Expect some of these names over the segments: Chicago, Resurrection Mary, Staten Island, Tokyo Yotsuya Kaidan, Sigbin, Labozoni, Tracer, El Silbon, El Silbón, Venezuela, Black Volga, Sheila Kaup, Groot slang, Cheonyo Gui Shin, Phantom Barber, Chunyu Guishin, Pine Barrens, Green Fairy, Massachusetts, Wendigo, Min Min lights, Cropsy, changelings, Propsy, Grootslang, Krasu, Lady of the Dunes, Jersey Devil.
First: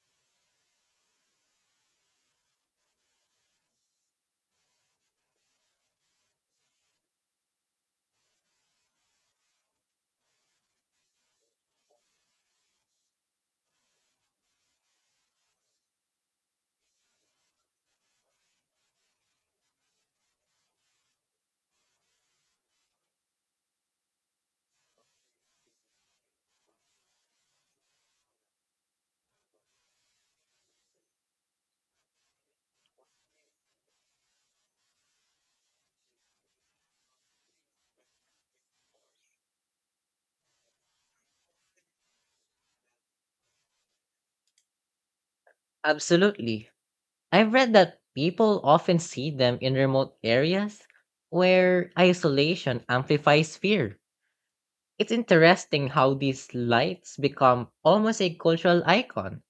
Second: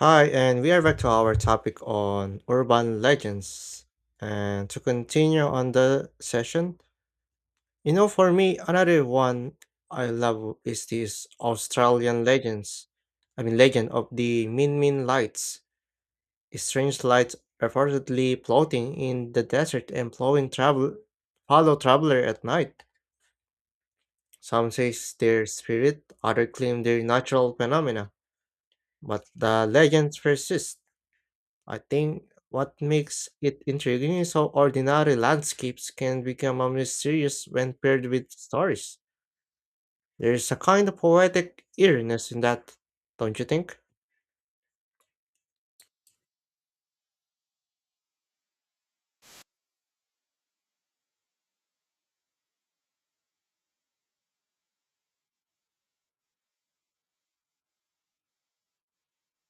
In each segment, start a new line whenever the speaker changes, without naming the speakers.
Hi, and we are back to our topic on urban legends. And to continue on the session, for me, another one I love is this Australian legends. I mean, legend of the Min Min lights, a strange light reportedly floating in the desert and following traveler at night. Some say it's their spirit, others claim they're natural phenomena, but the legends persist. I think what makes it intriguing is how ordinary landscapes can become a mysterious when paired with stories. There's a kind of poetic eeriness in that, don't you think?
Absolutely. I've read that people often see them in remote areas where isolation amplifies fear. It's interesting how these lights become almost a cultural icon,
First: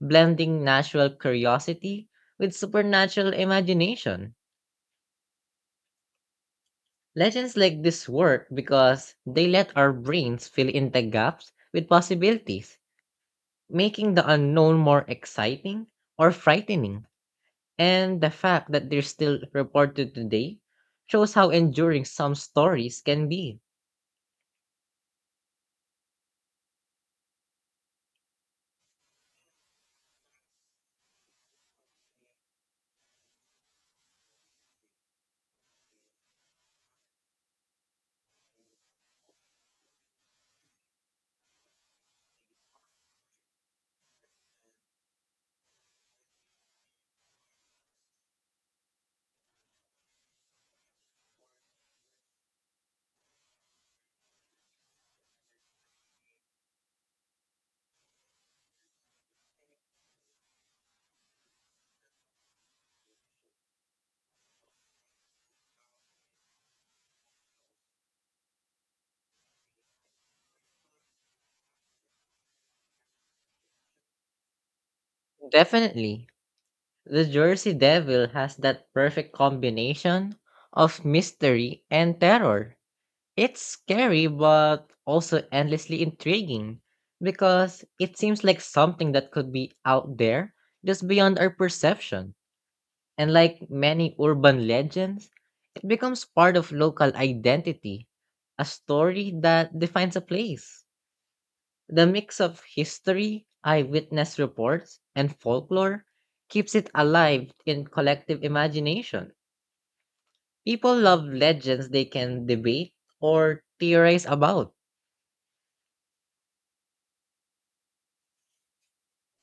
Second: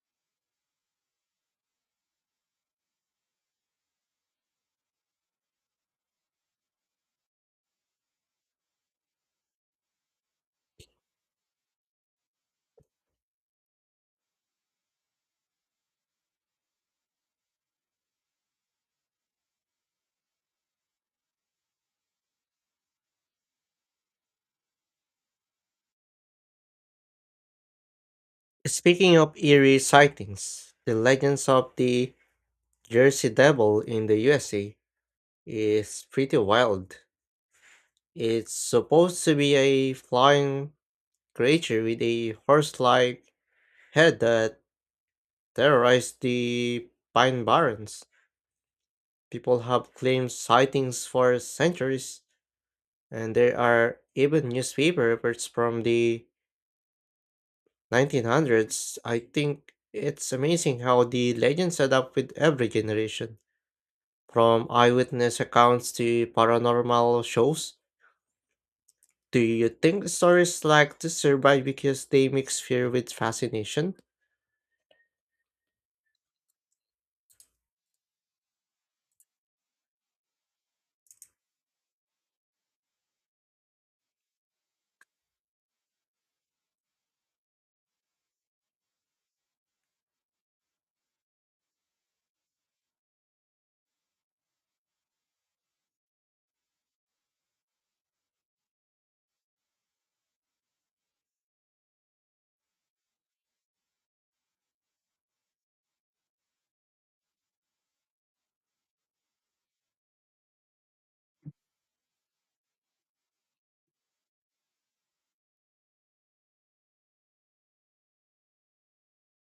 blending natural curiosity with supernatural imagination. Legends like this work because they let our brains fill in the gaps with possibilities, making the unknown more exciting or frightening. And the fact that they're still reported today shows how enduring some stories can be.
Speaking of eerie sightings, the legends of the Jersey Devil in the USA is pretty wild. It's supposed to be a flying creature with a horse like head that terrorized the Pine Barrens. People have claimed sightings for centuries, and there are even newspaper reports from the 1900s. I think it's amazing how the legends adapt with every generation. From eyewitness accounts to paranormal shows, do you think stories like this survive because they mix fear with fascination?
Definitely, the Jersey Devil has that perfect combination of mystery and terror. It's scary but also endlessly intriguing because it seems like something that could be out there just beyond our perception. And like many urban legends, it becomes part of local identity, a story that defines a place. The mix of history, eyewitness reports, and folklore keeps it alive in collective imagination. People love legends they can debate or theorize about.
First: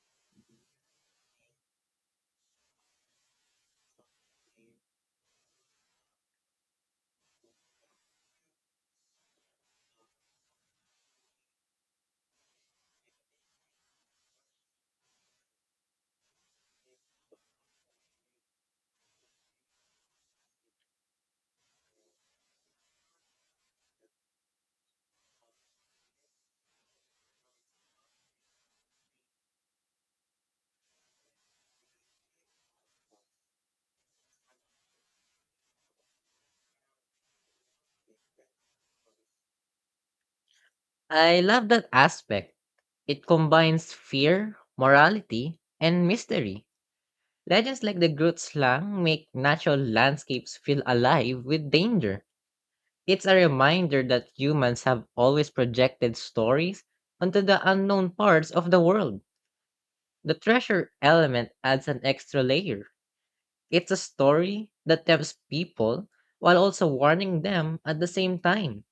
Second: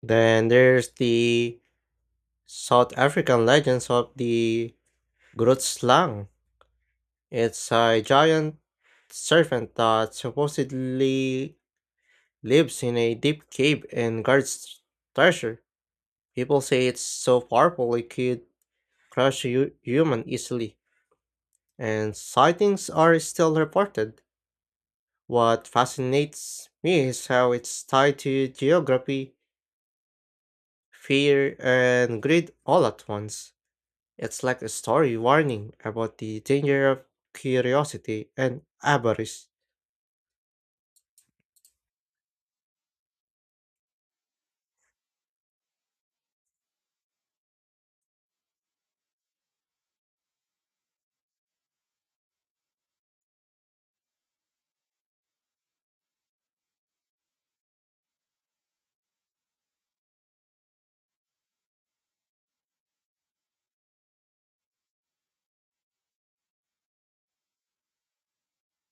Then there's the South African legends of the Grootslang. It's a giant serpent that supposedly lives in a deep cave and guards treasure. People say it's so powerful it could crush a human easily, and sightings are still reported. What fascinates me is how it's tied to geography, fear, and greed all at once. It's like a story warning about the danger of curiosity and avarice.
I love that aspect. It combines fear, morality, and mystery. Legends like the Groot slang make natural landscapes feel alive with danger. It's a reminder that humans have always projected stories onto the unknown parts of the world. The treasure element adds an extra layer. It's a story that tempts people while also warning them at the same time.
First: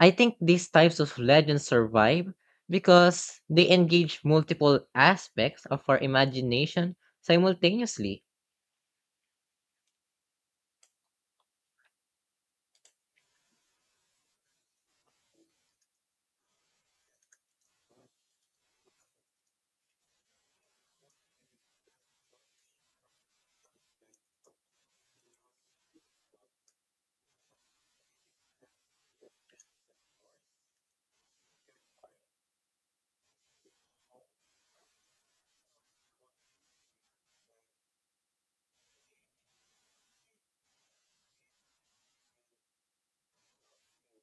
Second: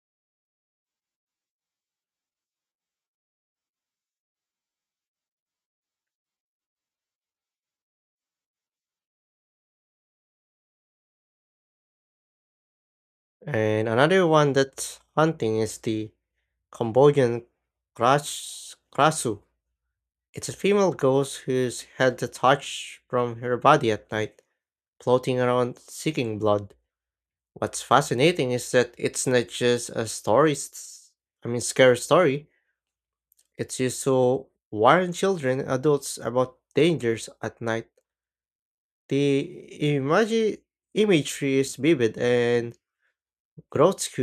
I think these types of legends survive because they engage multiple aspects of our imagination simultaneously.
And another one that's hunting is the Cambodian Krasu. It's a female ghost whose head detached from her body at night, floating around seeking blood. What's fascinating is that it's not just a story, s- I mean, scary story. It's also warn children and adults about dangers at night. The imagery is vivid and grotesque,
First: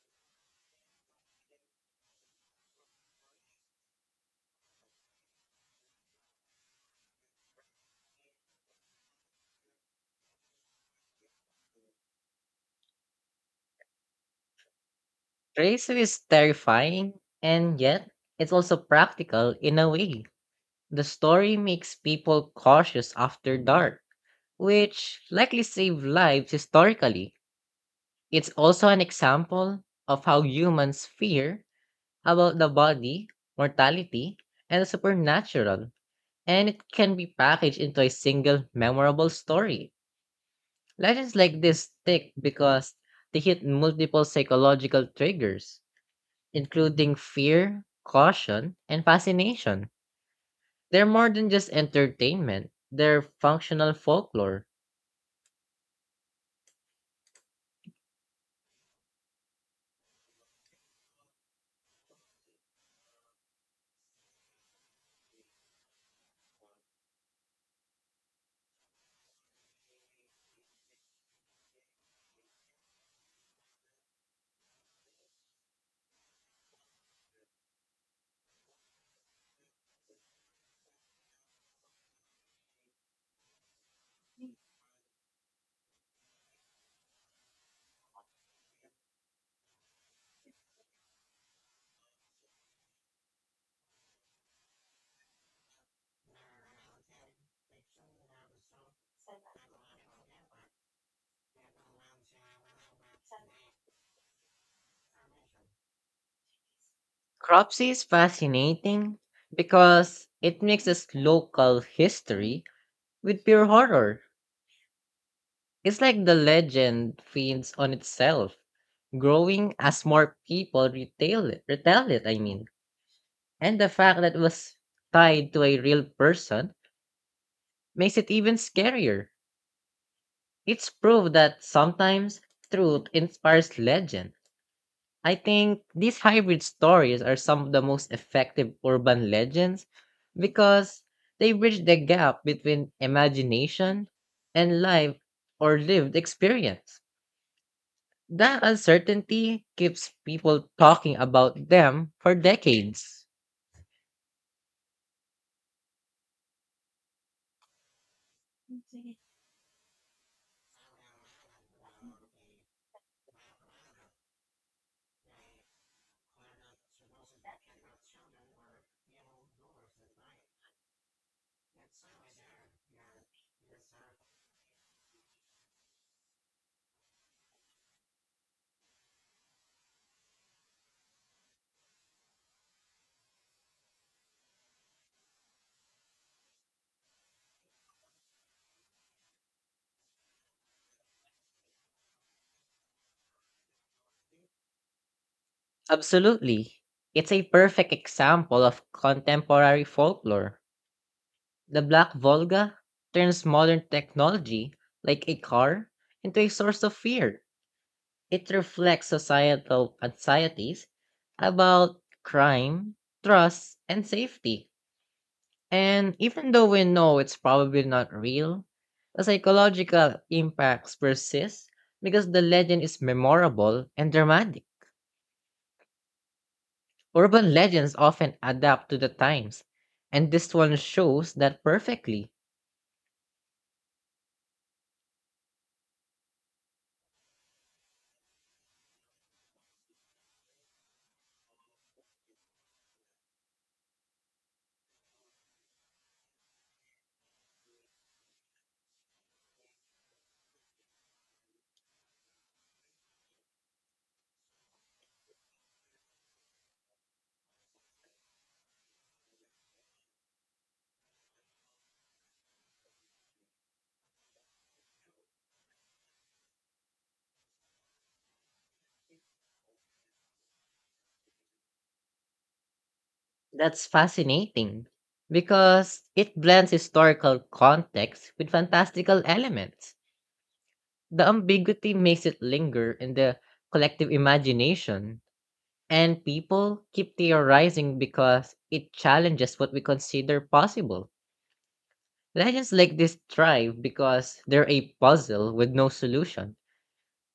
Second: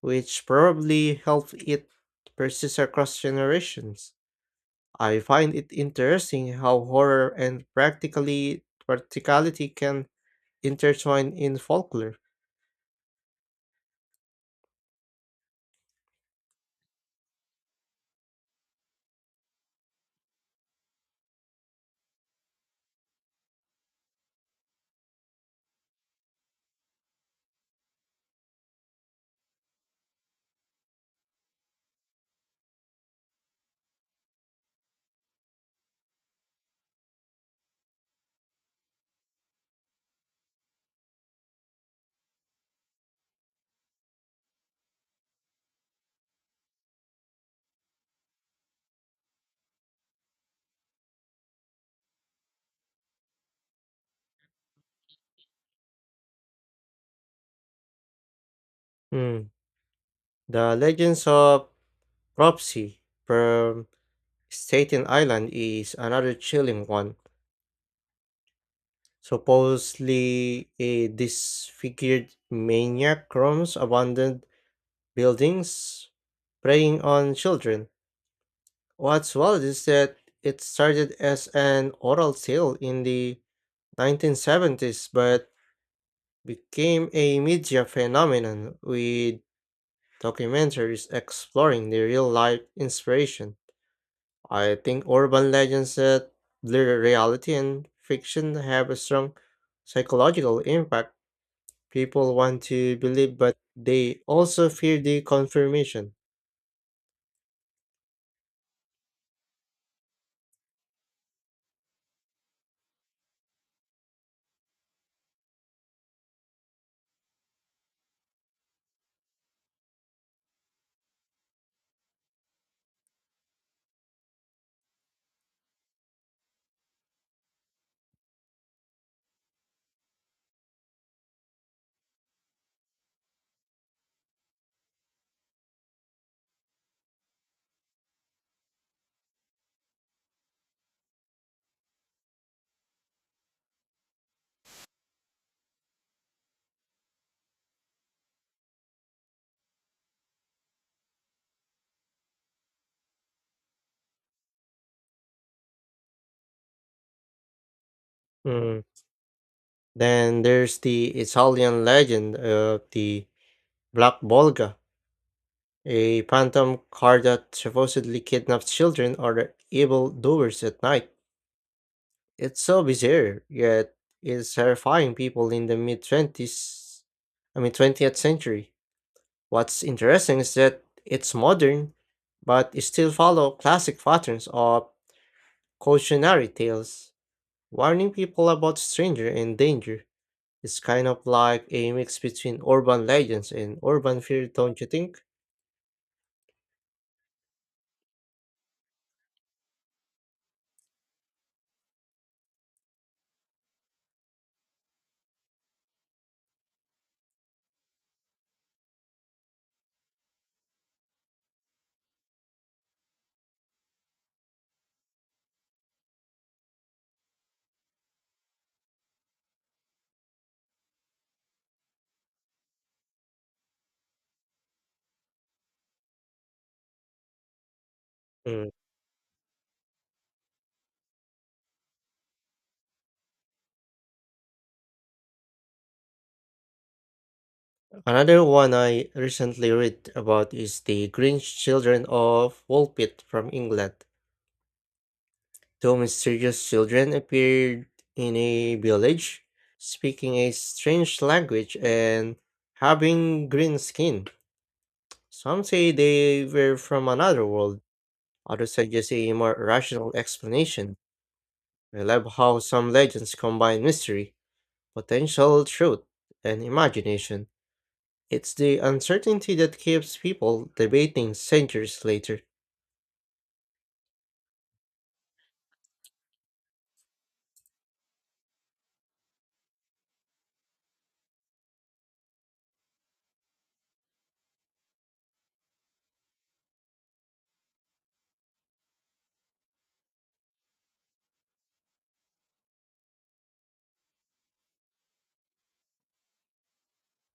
which probably helped it persist across generations. I find it interesting how horror and practically practicality can intertwine in folklore.
Tracer is terrifying, and yet it's also practical in a way. The story makes people cautious after dark, which likely saved lives historically. It's also an example of how humans fear about the body, mortality, and the supernatural, and it can be packaged into a single memorable story. Legends like this stick because they hit multiple psychological triggers, including fear, caution, and fascination. They're more than just entertainment, they're functional folklore.
Hmm, The legends of Propsy from Staten Island is another chilling one. Supposedly, a disfigured maniac roams abandoned buildings, preying on children. What's wild is that it started as an oral tale in the 1970s but became a media phenomenon with documentaries exploring the real life inspiration. I think urban legends that blur reality and fiction have a strong psychological impact. People want to believe, but they also fear the confirmation.
Cropsy is fascinating because it mixes local history with pure horror. It's like the legend feeds on itself, growing as more people retell it. And the fact that it was tied to a real person makes it even scarier. It's proof that sometimes truth inspires legend. I think these hybrid stories are some of the most effective urban legends because they bridge the gap between imagination and life or lived experience. That uncertainty keeps people talking about them for decades.
Mm. Then there's the Italian legend of the Black Volga, a phantom car that supposedly kidnaps children or evil doers at night. It's so bizarre, yet it's terrifying people in the mid 20s, I mean 20th century. What's interesting is that it's modern, but it still follow classic patterns of cautionary tales, warning people about stranger and danger. It's kind of like a mix between urban legends and urban fear, don't you think?
Absolutely. It's a perfect example of contemporary folklore. The Black Volga turns modern technology, like a car, into a source of fear. It reflects societal anxieties about crime, trust, and safety. And even though we know it's probably not real, the psychological impacts persist because the legend is memorable and dramatic. Urban legends often
Hmm.
adapt to the times, and this one shows that perfectly.
Another one I recently read about is the Grinch Children of Woolpit from England. Two mysterious children appeared in a village, speaking a strange language and having green skin. Some say they were from another world, others suggest a more rational explanation. I love how some legends combine mystery, potential truth, and imagination. It's the uncertainty that keeps people debating centuries later.
That's fascinating because it blends historical context with fantastical elements. The ambiguity makes it linger in the collective imagination. And people keep theorizing because it challenges what we consider possible. Legends like this thrive because they're a puzzle with no solution,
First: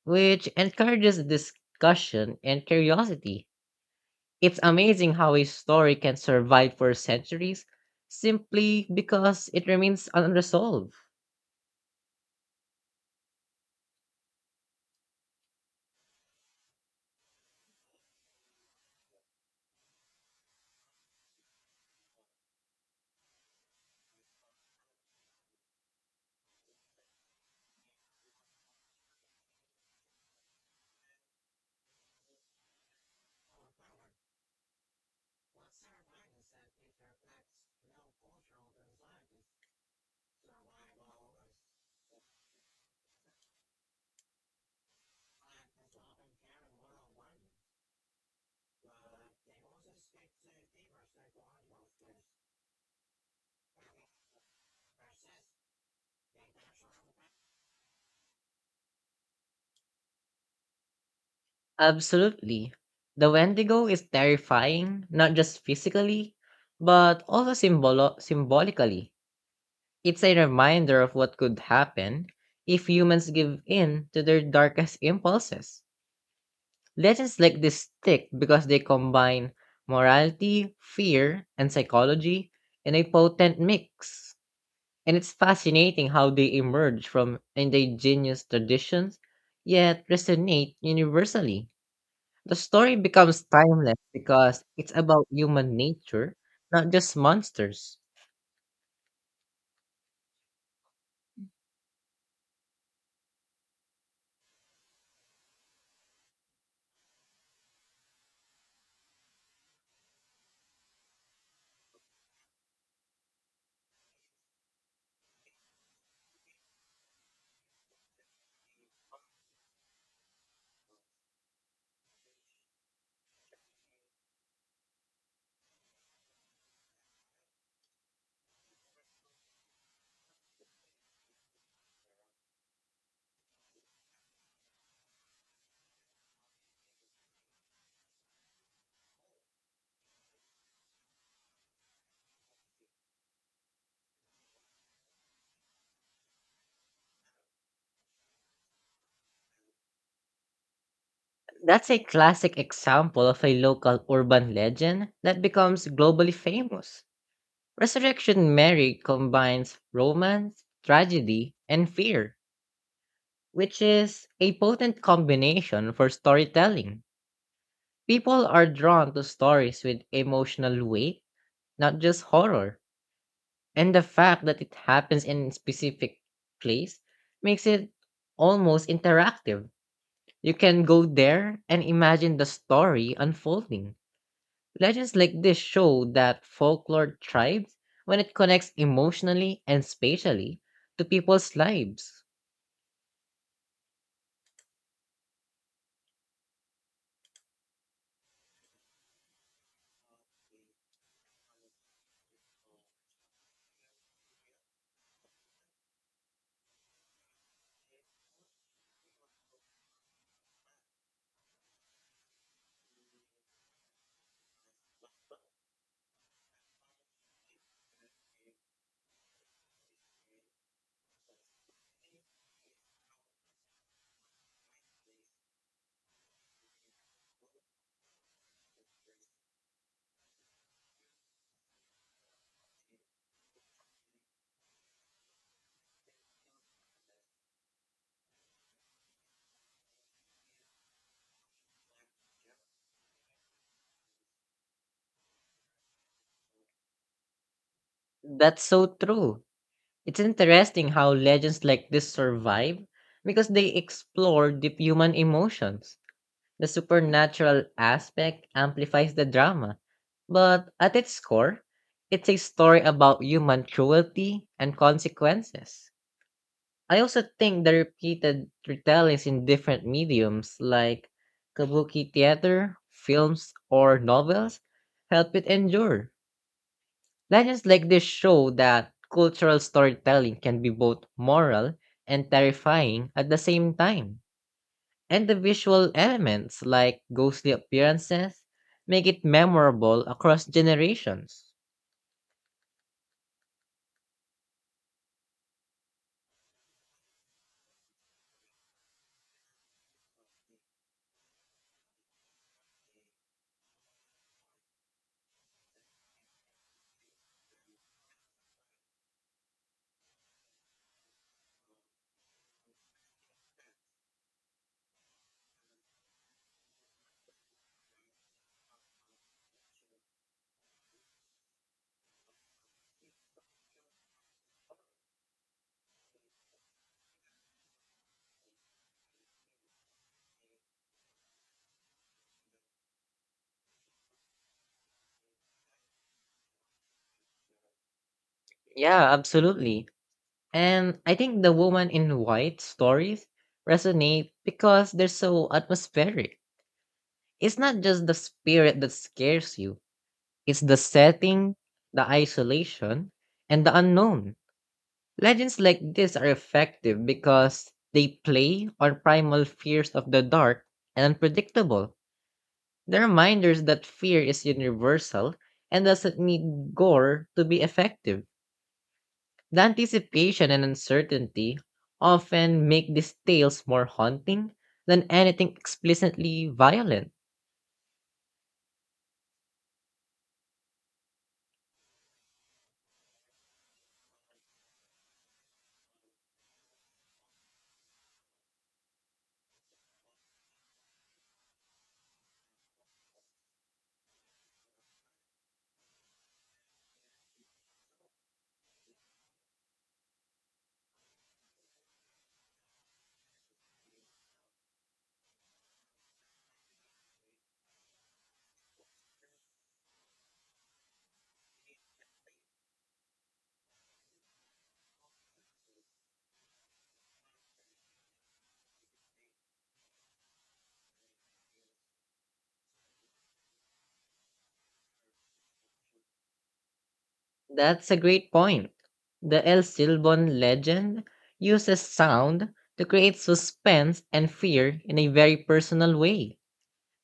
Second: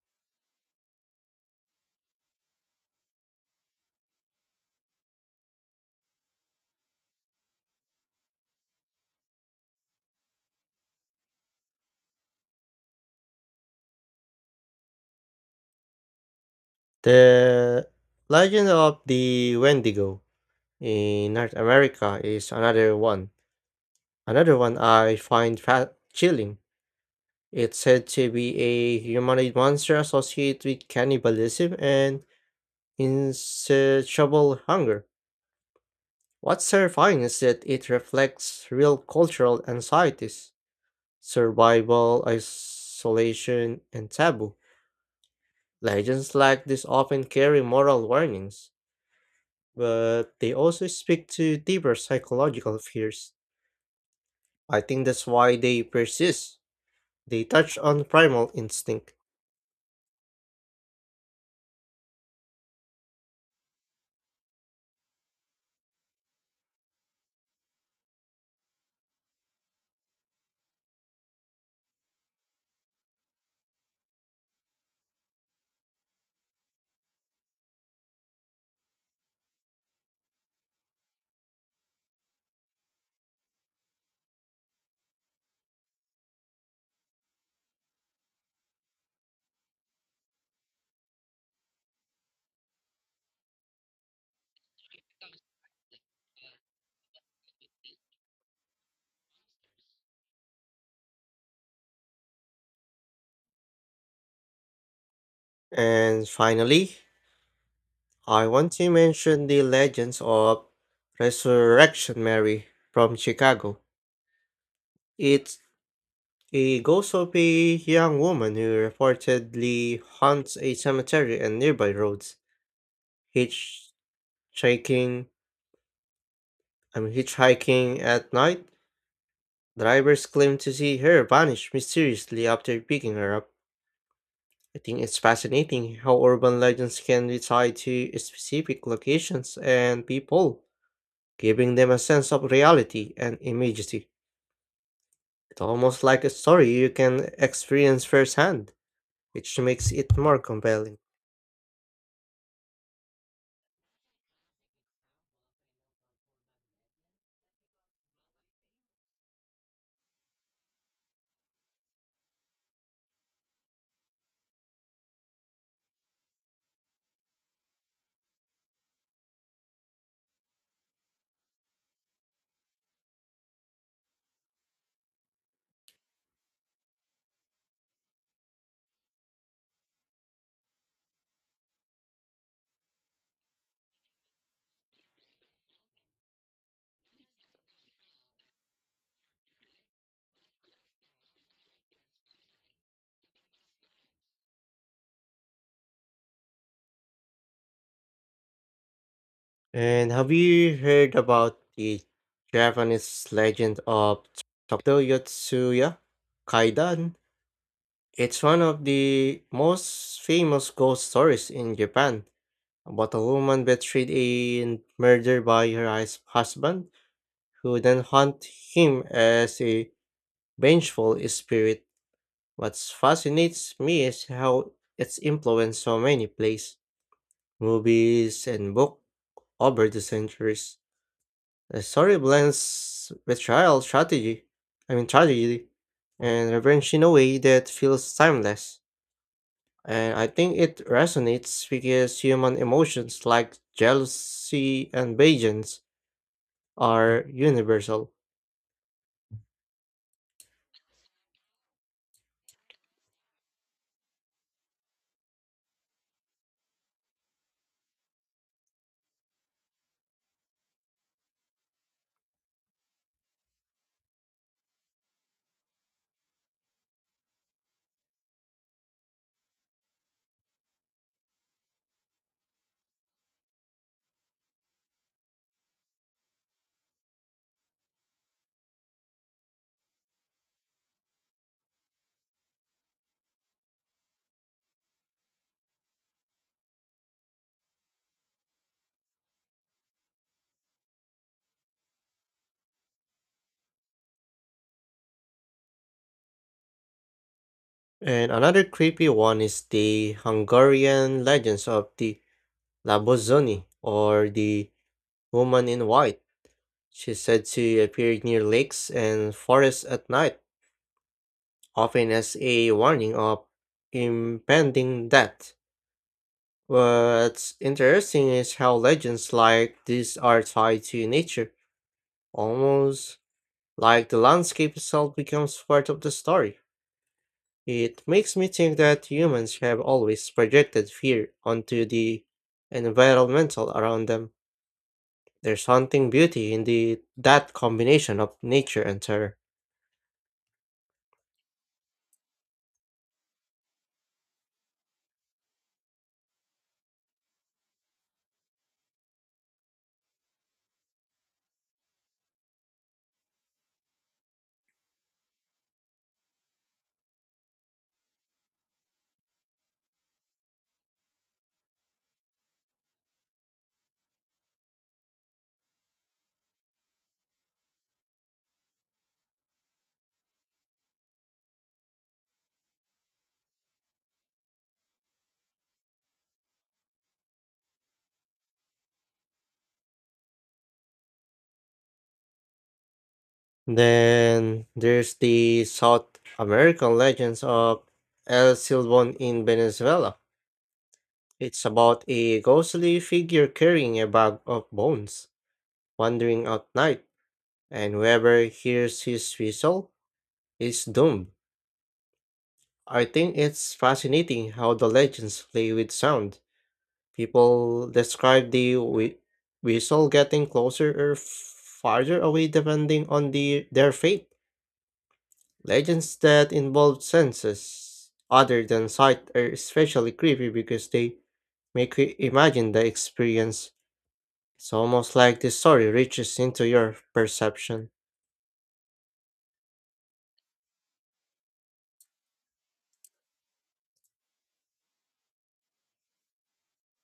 which encourages discussion and curiosity. It's amazing how a story can survive for centuries simply because it remains unresolved.
The legend of the Wendigo in North America is another one. Another one I find chilling. It's said to be a humanoid monster associated with cannibalism and insatiable hunger. What's terrifying is that it reflects real cultural anxieties, survival, isolation, and taboo. Legends like this often carry moral warnings, but they also speak to deeper psychological fears. I think that's why they persist. They touch on primal instinct.
Absolutely. The Wendigo is terrifying, not just physically, but also symbolically. It's a reminder of what could happen if humans give in to their darkest impulses. Legends like this stick because they combine morality, fear, and psychology in a potent mix. And it's fascinating how they emerge from indigenous traditions yet resonate universally. The story becomes timeless because it's about human nature, not just monsters.
And finally, I want to mention the legends of Resurrection Mary from Chicago. It's a ghost of a young woman who reportedly haunts a cemetery and nearby roads, hitchhiking, I mean hitchhiking at night. Drivers claim to see her vanish mysteriously after picking her up. I think it's fascinating how urban legends can be tied to specific locations and people, giving them a sense of reality and immediacy. It's almost like a story you can experience firsthand, which makes it more compelling.
That's a classic example of a local urban legend that becomes globally famous. Resurrection Mary combines romance, tragedy, and fear, which is a potent combination for storytelling. People are drawn to stories with emotional weight, not just horror. And the fact that it happens in a specific place makes it almost interactive. You can go there and imagine the story unfolding. Legends like this show that folklore thrives when it connects emotionally and spatially to people's lives.
And have you heard about the Japanese legend of Tokyo Yotsuya Kaidan? It's one of the most famous ghost stories in Japan about a woman betrayed and murdered by her husband, who then hunt him as a vengeful spirit. What fascinates me is how it's influenced so many plays, movies, and books over the centuries. The story blends betrayal strategy, I mean tragedy, and revenge in a way that feels timeless. And I think it resonates because human emotions like jealousy and vengeance are universal.
That's so true. It's interesting how legends like this survive because they explore deep human emotions. The supernatural aspect amplifies the drama, but at its core, it's a story about human cruelty and consequences. I also think the repeated retellings in different mediums like kabuki theater, films, or novels help it endure. Legends like this show that cultural storytelling can be both moral and terrifying at the same time. And the visual elements like ghostly appearances make it memorable across generations.
And another creepy one is the Hungarian legends of the Labozoni or the woman in white. She's said to appear near lakes and forests at night, often as a warning of impending death. What's interesting is how legends like these are tied to nature, almost like the landscape itself becomes part of the story. It makes me think that humans have always projected fear onto the environmental around them. There's haunting beauty in the that combination of nature and
Yeah,
terror.
absolutely. And I think the woman in white stories resonate because they're so atmospheric. It's not just the spirit that scares you, it's the setting, the isolation, and the unknown. Legends like this are effective because they play on primal fears of the dark and unpredictable. They're reminders that fear is universal and doesn't need gore to be effective. The anticipation and uncertainty often make these tales more haunting than anything explicitly violent.
Then there's the South American legends of El Silbón in Venezuela. It's about a ghostly figure carrying a bag of bones, wandering at night, and whoever hears his whistle is doomed. I think it's fascinating how the legends play with sound. People describe the whistle getting closer or farther away depending on their fate. Legends that involve senses other than sight are especially creepy because they make you imagine the experience. It's almost like the story reaches into your perception.
That's a great point. The El Silbon legend uses sound to create suspense and fear in a very personal way.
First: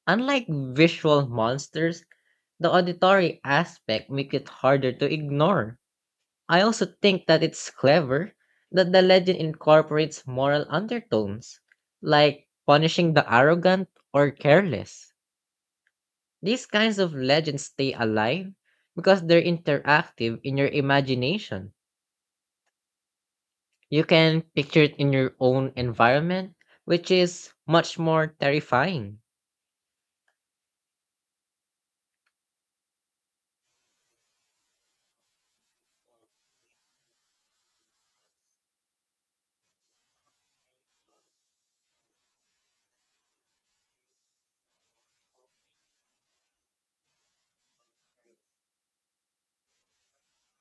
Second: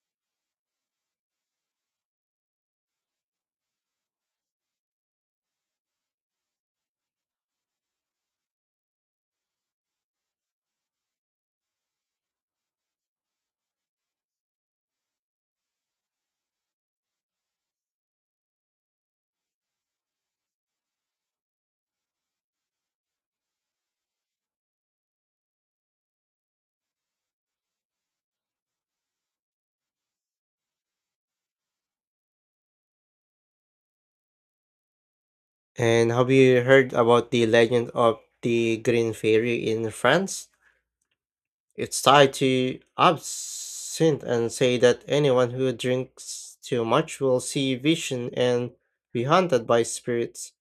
Unlike visual monsters, the auditory aspect makes it harder to ignore. I also think that it's clever that the legend incorporates moral undertones, like punishing the arrogant or careless. These kinds of legends stay alive because they're interactive in your imagination. You can picture it in your own environment, which is much more terrifying.
And have you heard about the legend of the Green Fairy in France? It's tied to absinthe and say that anyone who drinks too much will see vision and be haunted by spirits.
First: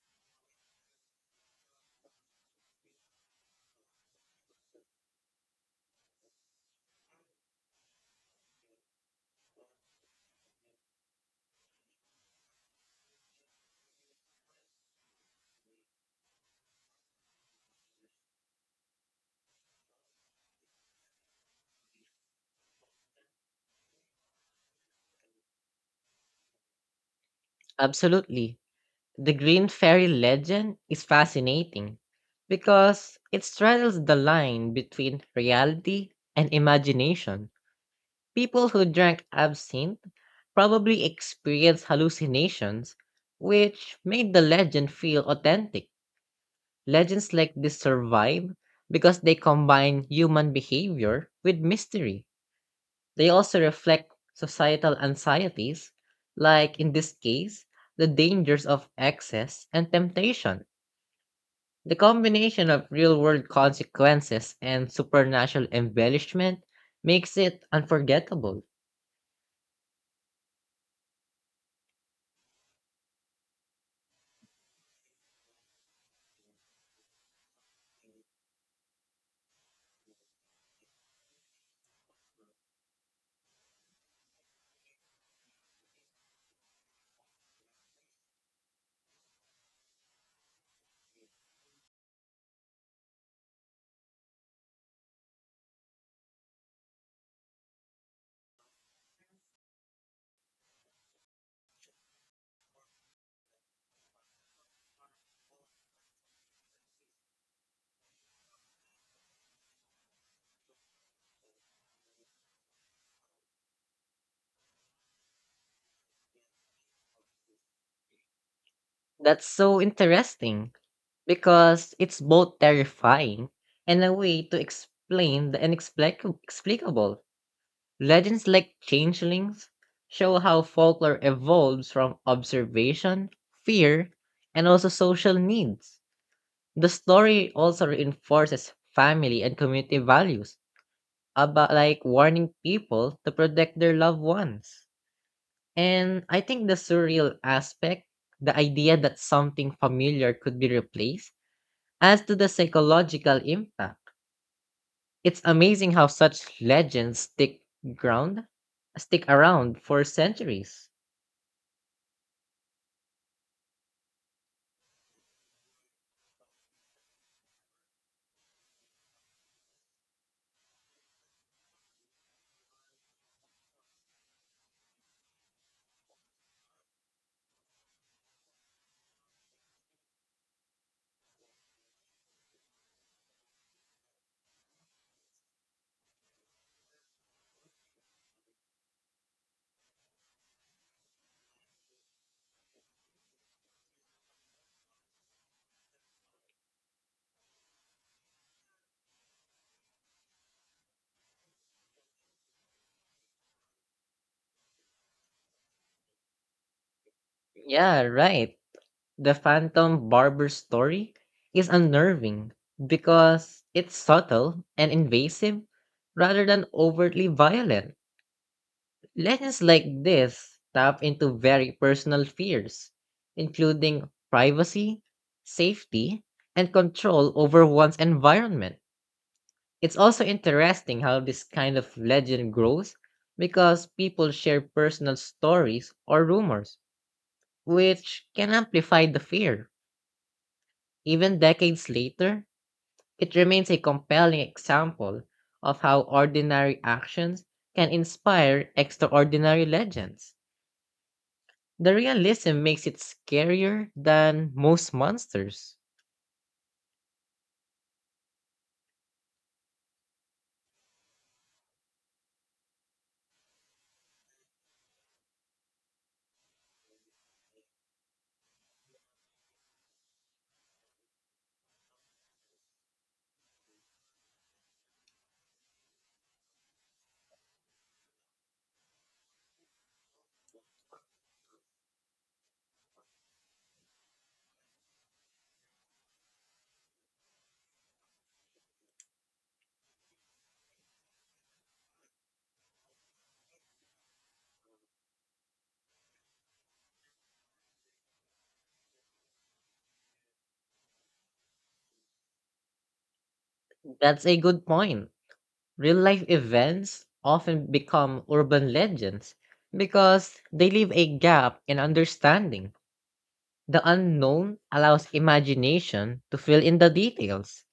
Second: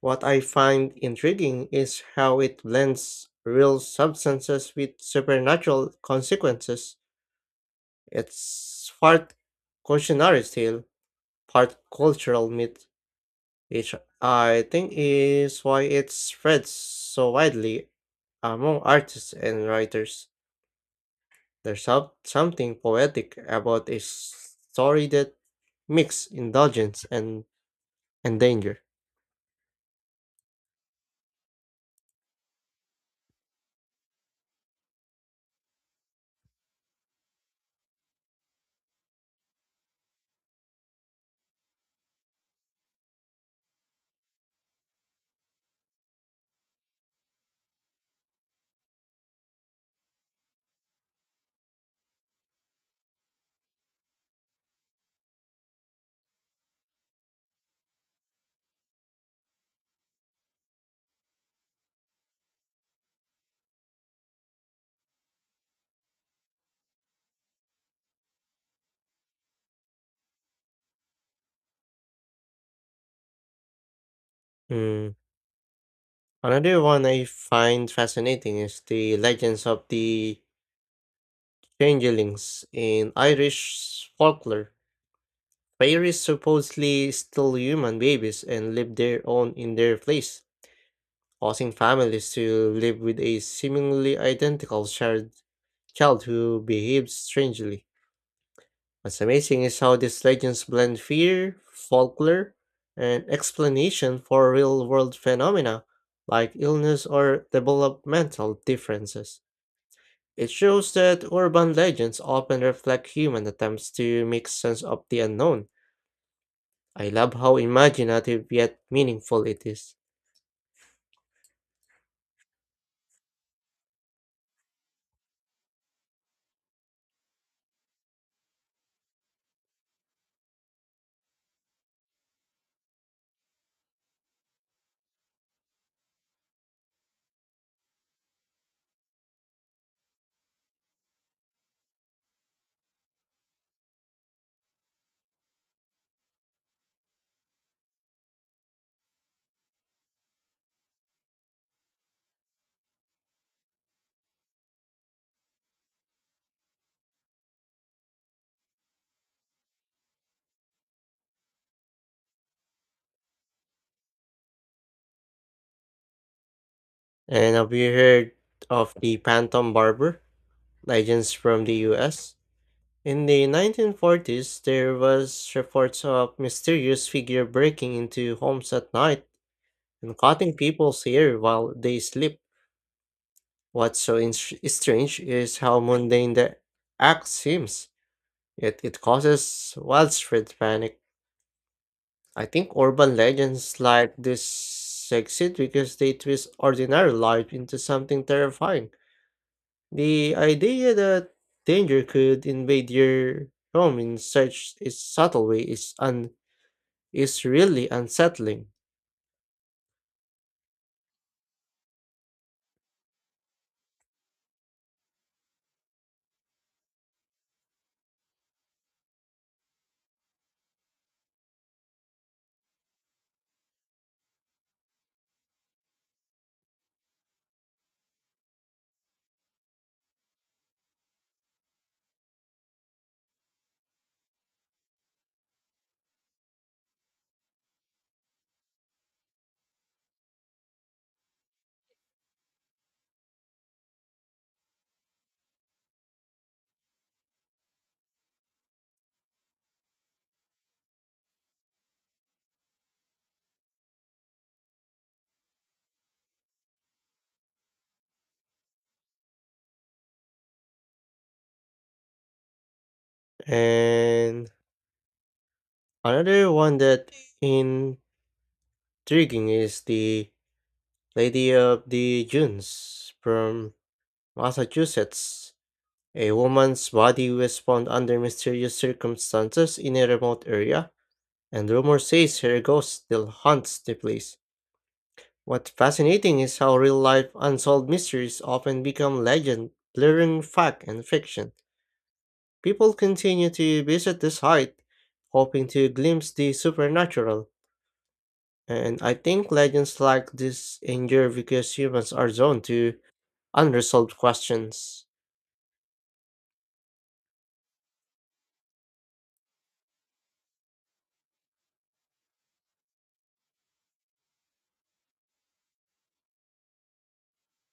What I find intriguing is how it blends real substances with supernatural consequences. It's part cautionary tale, part cultural myth, which I think is why it spreads so widely among artists and writers. There's something poetic about a story that mix indulgence and
Absolutely.
danger.
The Green Fairy legend is fascinating because it straddles the line between reality and imagination. People who drank absinthe probably experienced hallucinations, which made the legend feel authentic. Legends like this survive because they combine human behavior with mystery. They also reflect societal anxieties, like in this case, the dangers of excess and temptation. The combination of real world consequences and supernatural embellishment makes it unforgettable.
Mm. Another one I find fascinating is the legends of the changelings in Irish folklore. Fairies supposedly steal human babies and live their own in their place, causing families to live with a seemingly identical child who behaves strangely. What's amazing is how these legends blend fear, folklore, and explanation for real world phenomena like illness or developmental differences. It shows that urban legends often reflect human attempts to make sense of the unknown. I love how imaginative yet meaningful
That's
it
so
is.
interesting, because it's both terrifying and a way to explain the explicable. Legends like changelings show how folklore evolves from observation, fear, and also social needs. The story also reinforces family and community values about like warning people to protect their loved ones. And I think the surreal aspect, the idea that something familiar could be replaced as to the psychological impact, it's amazing how such legends ground stick around for centuries.
And have you heard of the Phantom Barber? Legends from the US? In the 1940s, there was reports of mysterious figure breaking into homes at night and cutting people's hair while they sleep. What's so strange is how mundane the act seems, yet it causes widespread panic. I think urban legends like this succeed because they twist ordinary life into something terrifying. The idea that danger could invade your home in such a subtle way is really
Yeah, right.
unsettling.
The phantom barber story is unnerving because it's subtle and invasive rather than overtly violent. Legends like this tap into very personal fears, including privacy, safety, and control over one's environment. It's also interesting how this kind of legend grows because people share personal stories or rumors, which can amplify the fear. Even decades later, it remains a compelling example of how ordinary actions can inspire extraordinary legends. The realism makes it scarier than most monsters.
And another one that intriguing is the Lady of the Dunes from Massachusetts. A woman's body was found under mysterious circumstances in a remote area, and rumor says her ghost still haunts the place. What's fascinating is how real life unsolved mysteries often become legend, blurring fact and fiction. People continue to visit the site, hoping to glimpse the supernatural, and I think legends like this endure because humans are drawn to unresolved
That's a good
questions.
point. Real life events often become urban legends because they leave a gap in understanding. The unknown allows imagination to fill in the details.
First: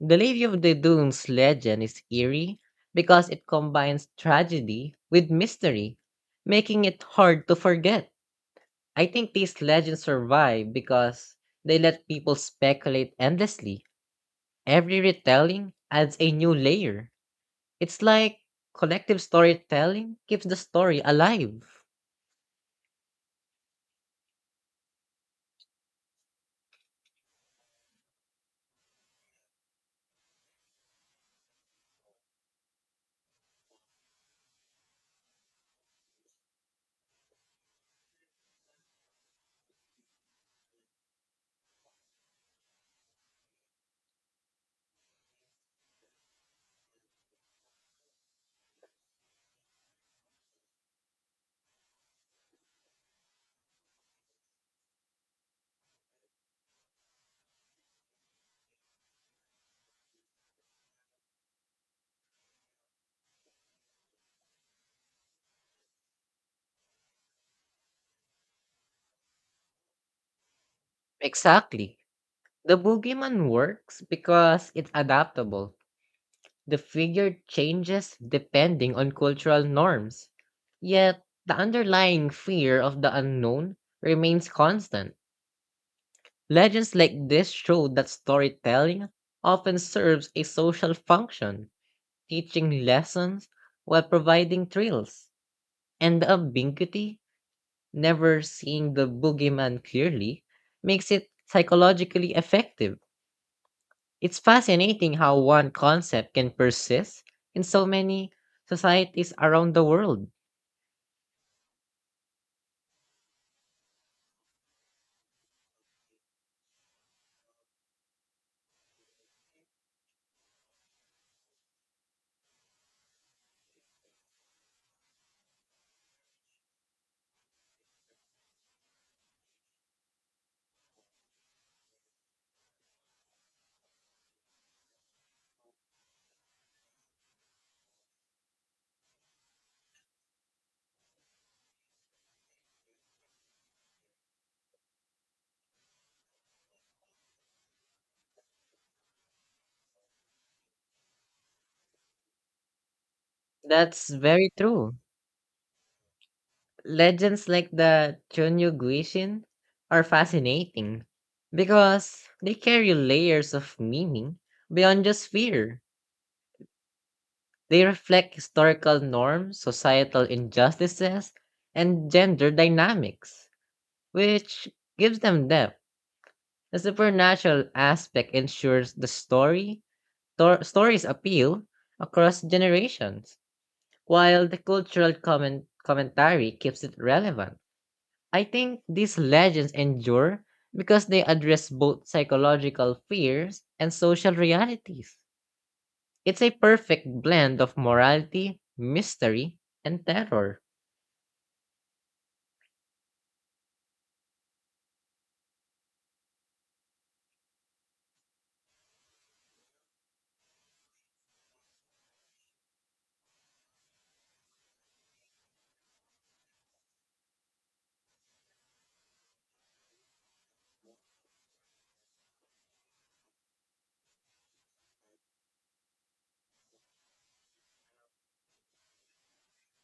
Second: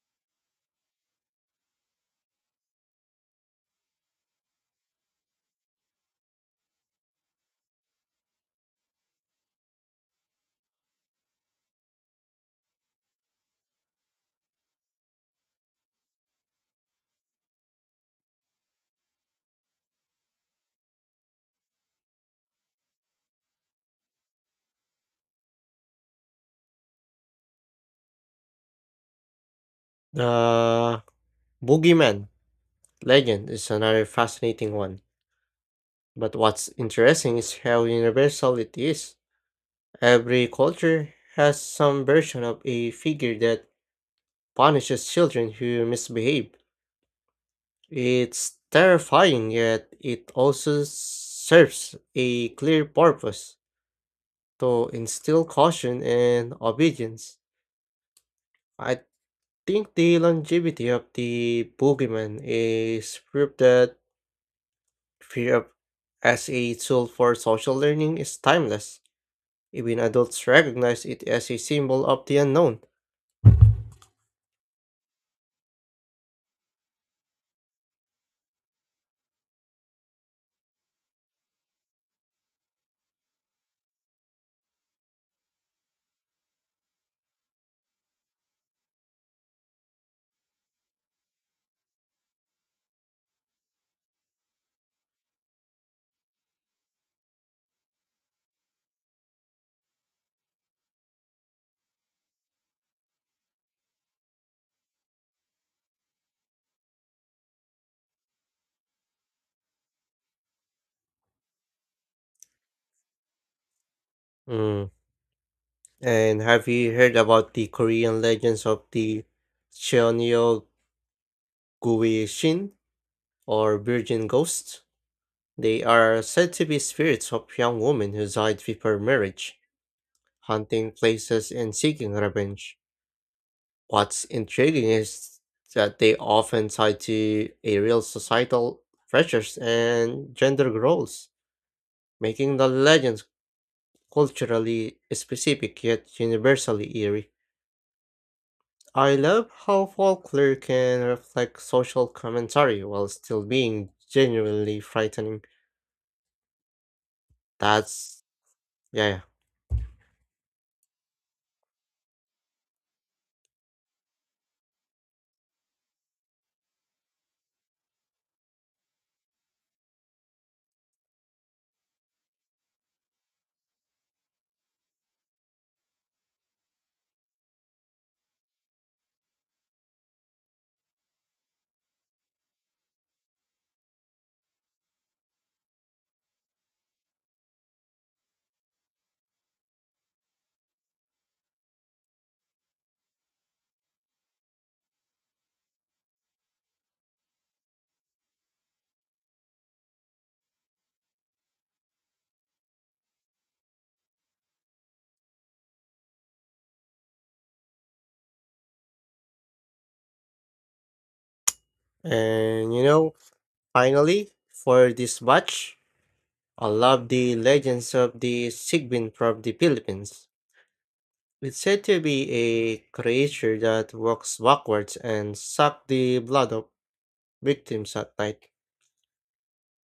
The Lady of the Dunes legend is eerie because it combines tragedy with mystery, making it hard to forget. I think these legends survive because they let people speculate endlessly. Every retelling adds a new layer. It's like collective storytelling keeps the story alive.
The boogeyman legend is another fascinating one, but what's interesting is how universal it is. Every culture has some version of a figure that punishes children who misbehave. It's terrifying, yet it also serves a clear purpose to instill caution and obedience. I think the longevity of the boogeyman is proof that fear of- as a tool for social learning is timeless. Even adults recognize it as a
Exactly.
symbol of the
The
unknown.
boogeyman works because it's adaptable. The figure changes depending on cultural norms. Yet, the underlying fear of the unknown remains constant. Legends like this show that storytelling often serves a social function, teaching lessons while providing thrills. And the ambiguity, never seeing the boogeyman clearly, makes it psychologically effective. It's fascinating how one concept can persist in so many societies around the world.
Mm. And have you heard about the Korean legends of the Cheonyo Gui Shin or Virgin Ghost? They are said to be spirits of young women who died before marriage, hunting places and seeking revenge. What's intriguing is that they often tie to a real societal pressures and gender roles, making the legends culturally specific yet universally eerie. I love how folklore can reflect social commentary while still being
That's very
genuinely
true.
frightening.
Legends like the
That's
Chunyu
yeah.
Guishin are fascinating because they carry layers of meaning beyond just fear. They reflect historical norms, societal injustices, and gender dynamics, which gives them depth. The supernatural aspect ensures the story's appeal across generations, while the cultural commentary keeps it relevant. I think these legends endure because they address both psychological fears and social realities. It's a perfect blend of morality, mystery, and terror.
And you know, Finally, for this batch, I love the legends of the Sigbin from the Philippines. It's said to be a creature that walks backwards and sucks the blood of victims at night.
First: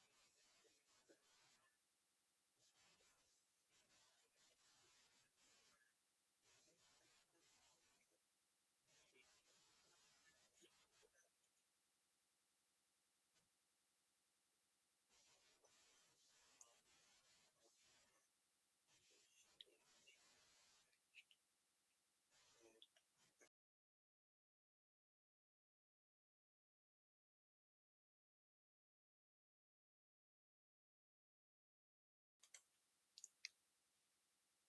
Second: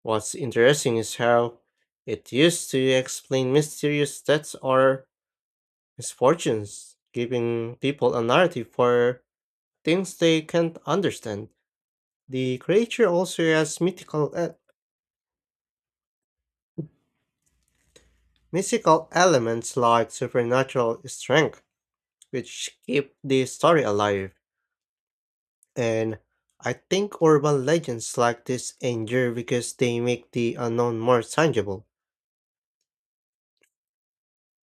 What's interesting is how it used to explain mysterious deaths or misfortunes, giving people a narrative for things they can't understand. The creature also has mystical elements like supernatural strength which keep the story alive. And I think urban legends like this endure because they make the unknown more tangible.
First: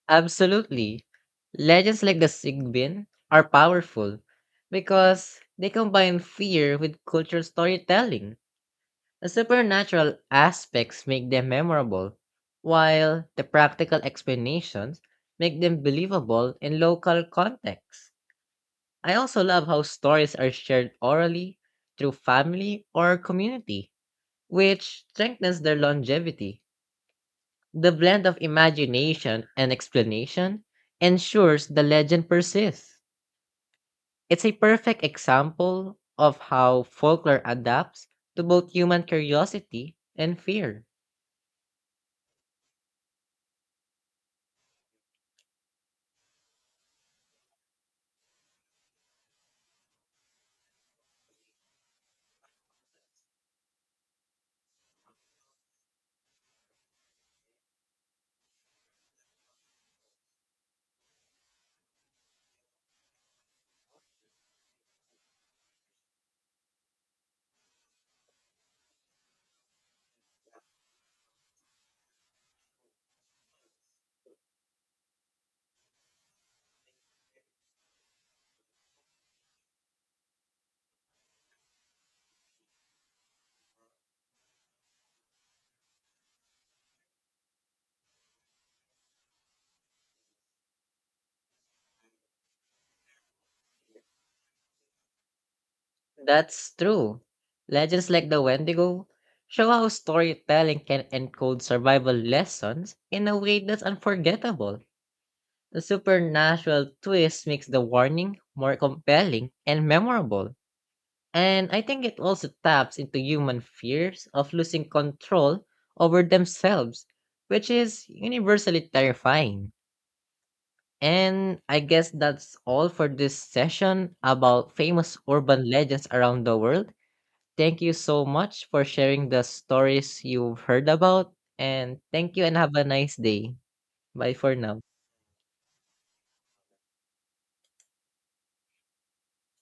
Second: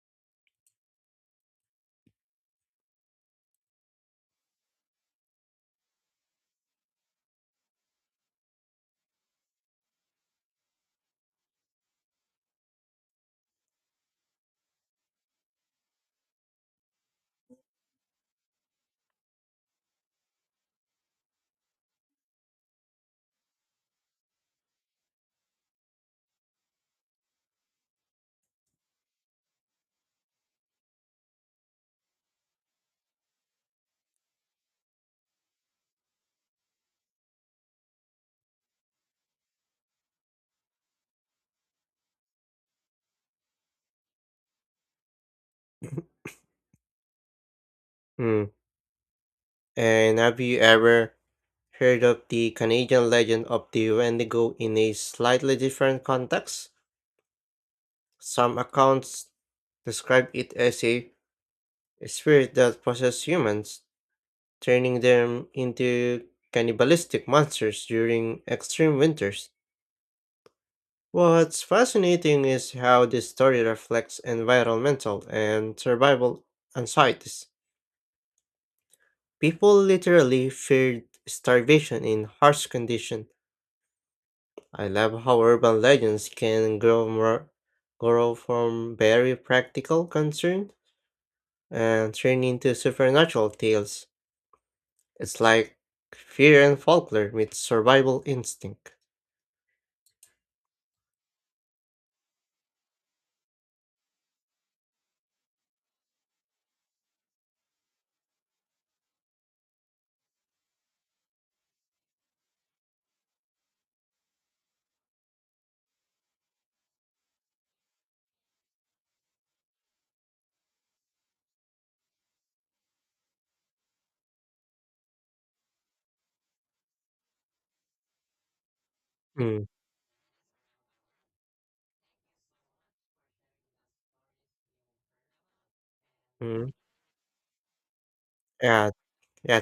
Absolutely. Legends like the Sigbin are powerful because they combine fear with cultural storytelling. The supernatural aspects make them memorable, while the practical explanations make them believable in local contexts. I also love how stories are shared orally through family or community, which strengthens their longevity. The blend of imagination and explanation ensures the legend persists. It's a perfect example of how folklore adapts to both human curiosity and fear.
Hmm. And have you ever heard of the Canadian legend of the Wendigo in a slightly different context? Some accounts describe it as a spirit that possesses humans, turning them into cannibalistic monsters during extreme winters. What's fascinating is how this story reflects environmental and survival anxieties. People literally feared starvation in harsh conditions. I love how urban legends can grow from very practical concern and turn into supernatural tales. It's like fear
That's
and
true.
folklore with
Legends
survival
like the
instinct.
Wendigo show how storytelling can encode survival lessons in a way that's unforgettable. The supernatural twist makes the warning more compelling and memorable. And I think it also taps into human fears of losing control over themselves, which is universally terrifying. And I guess that's all for this session about famous urban legends around the world. Thank you so much for sharing the stories you've heard about. And thank you and have a nice day. Bye for now.
Mm-hmm. Yeah, yeah,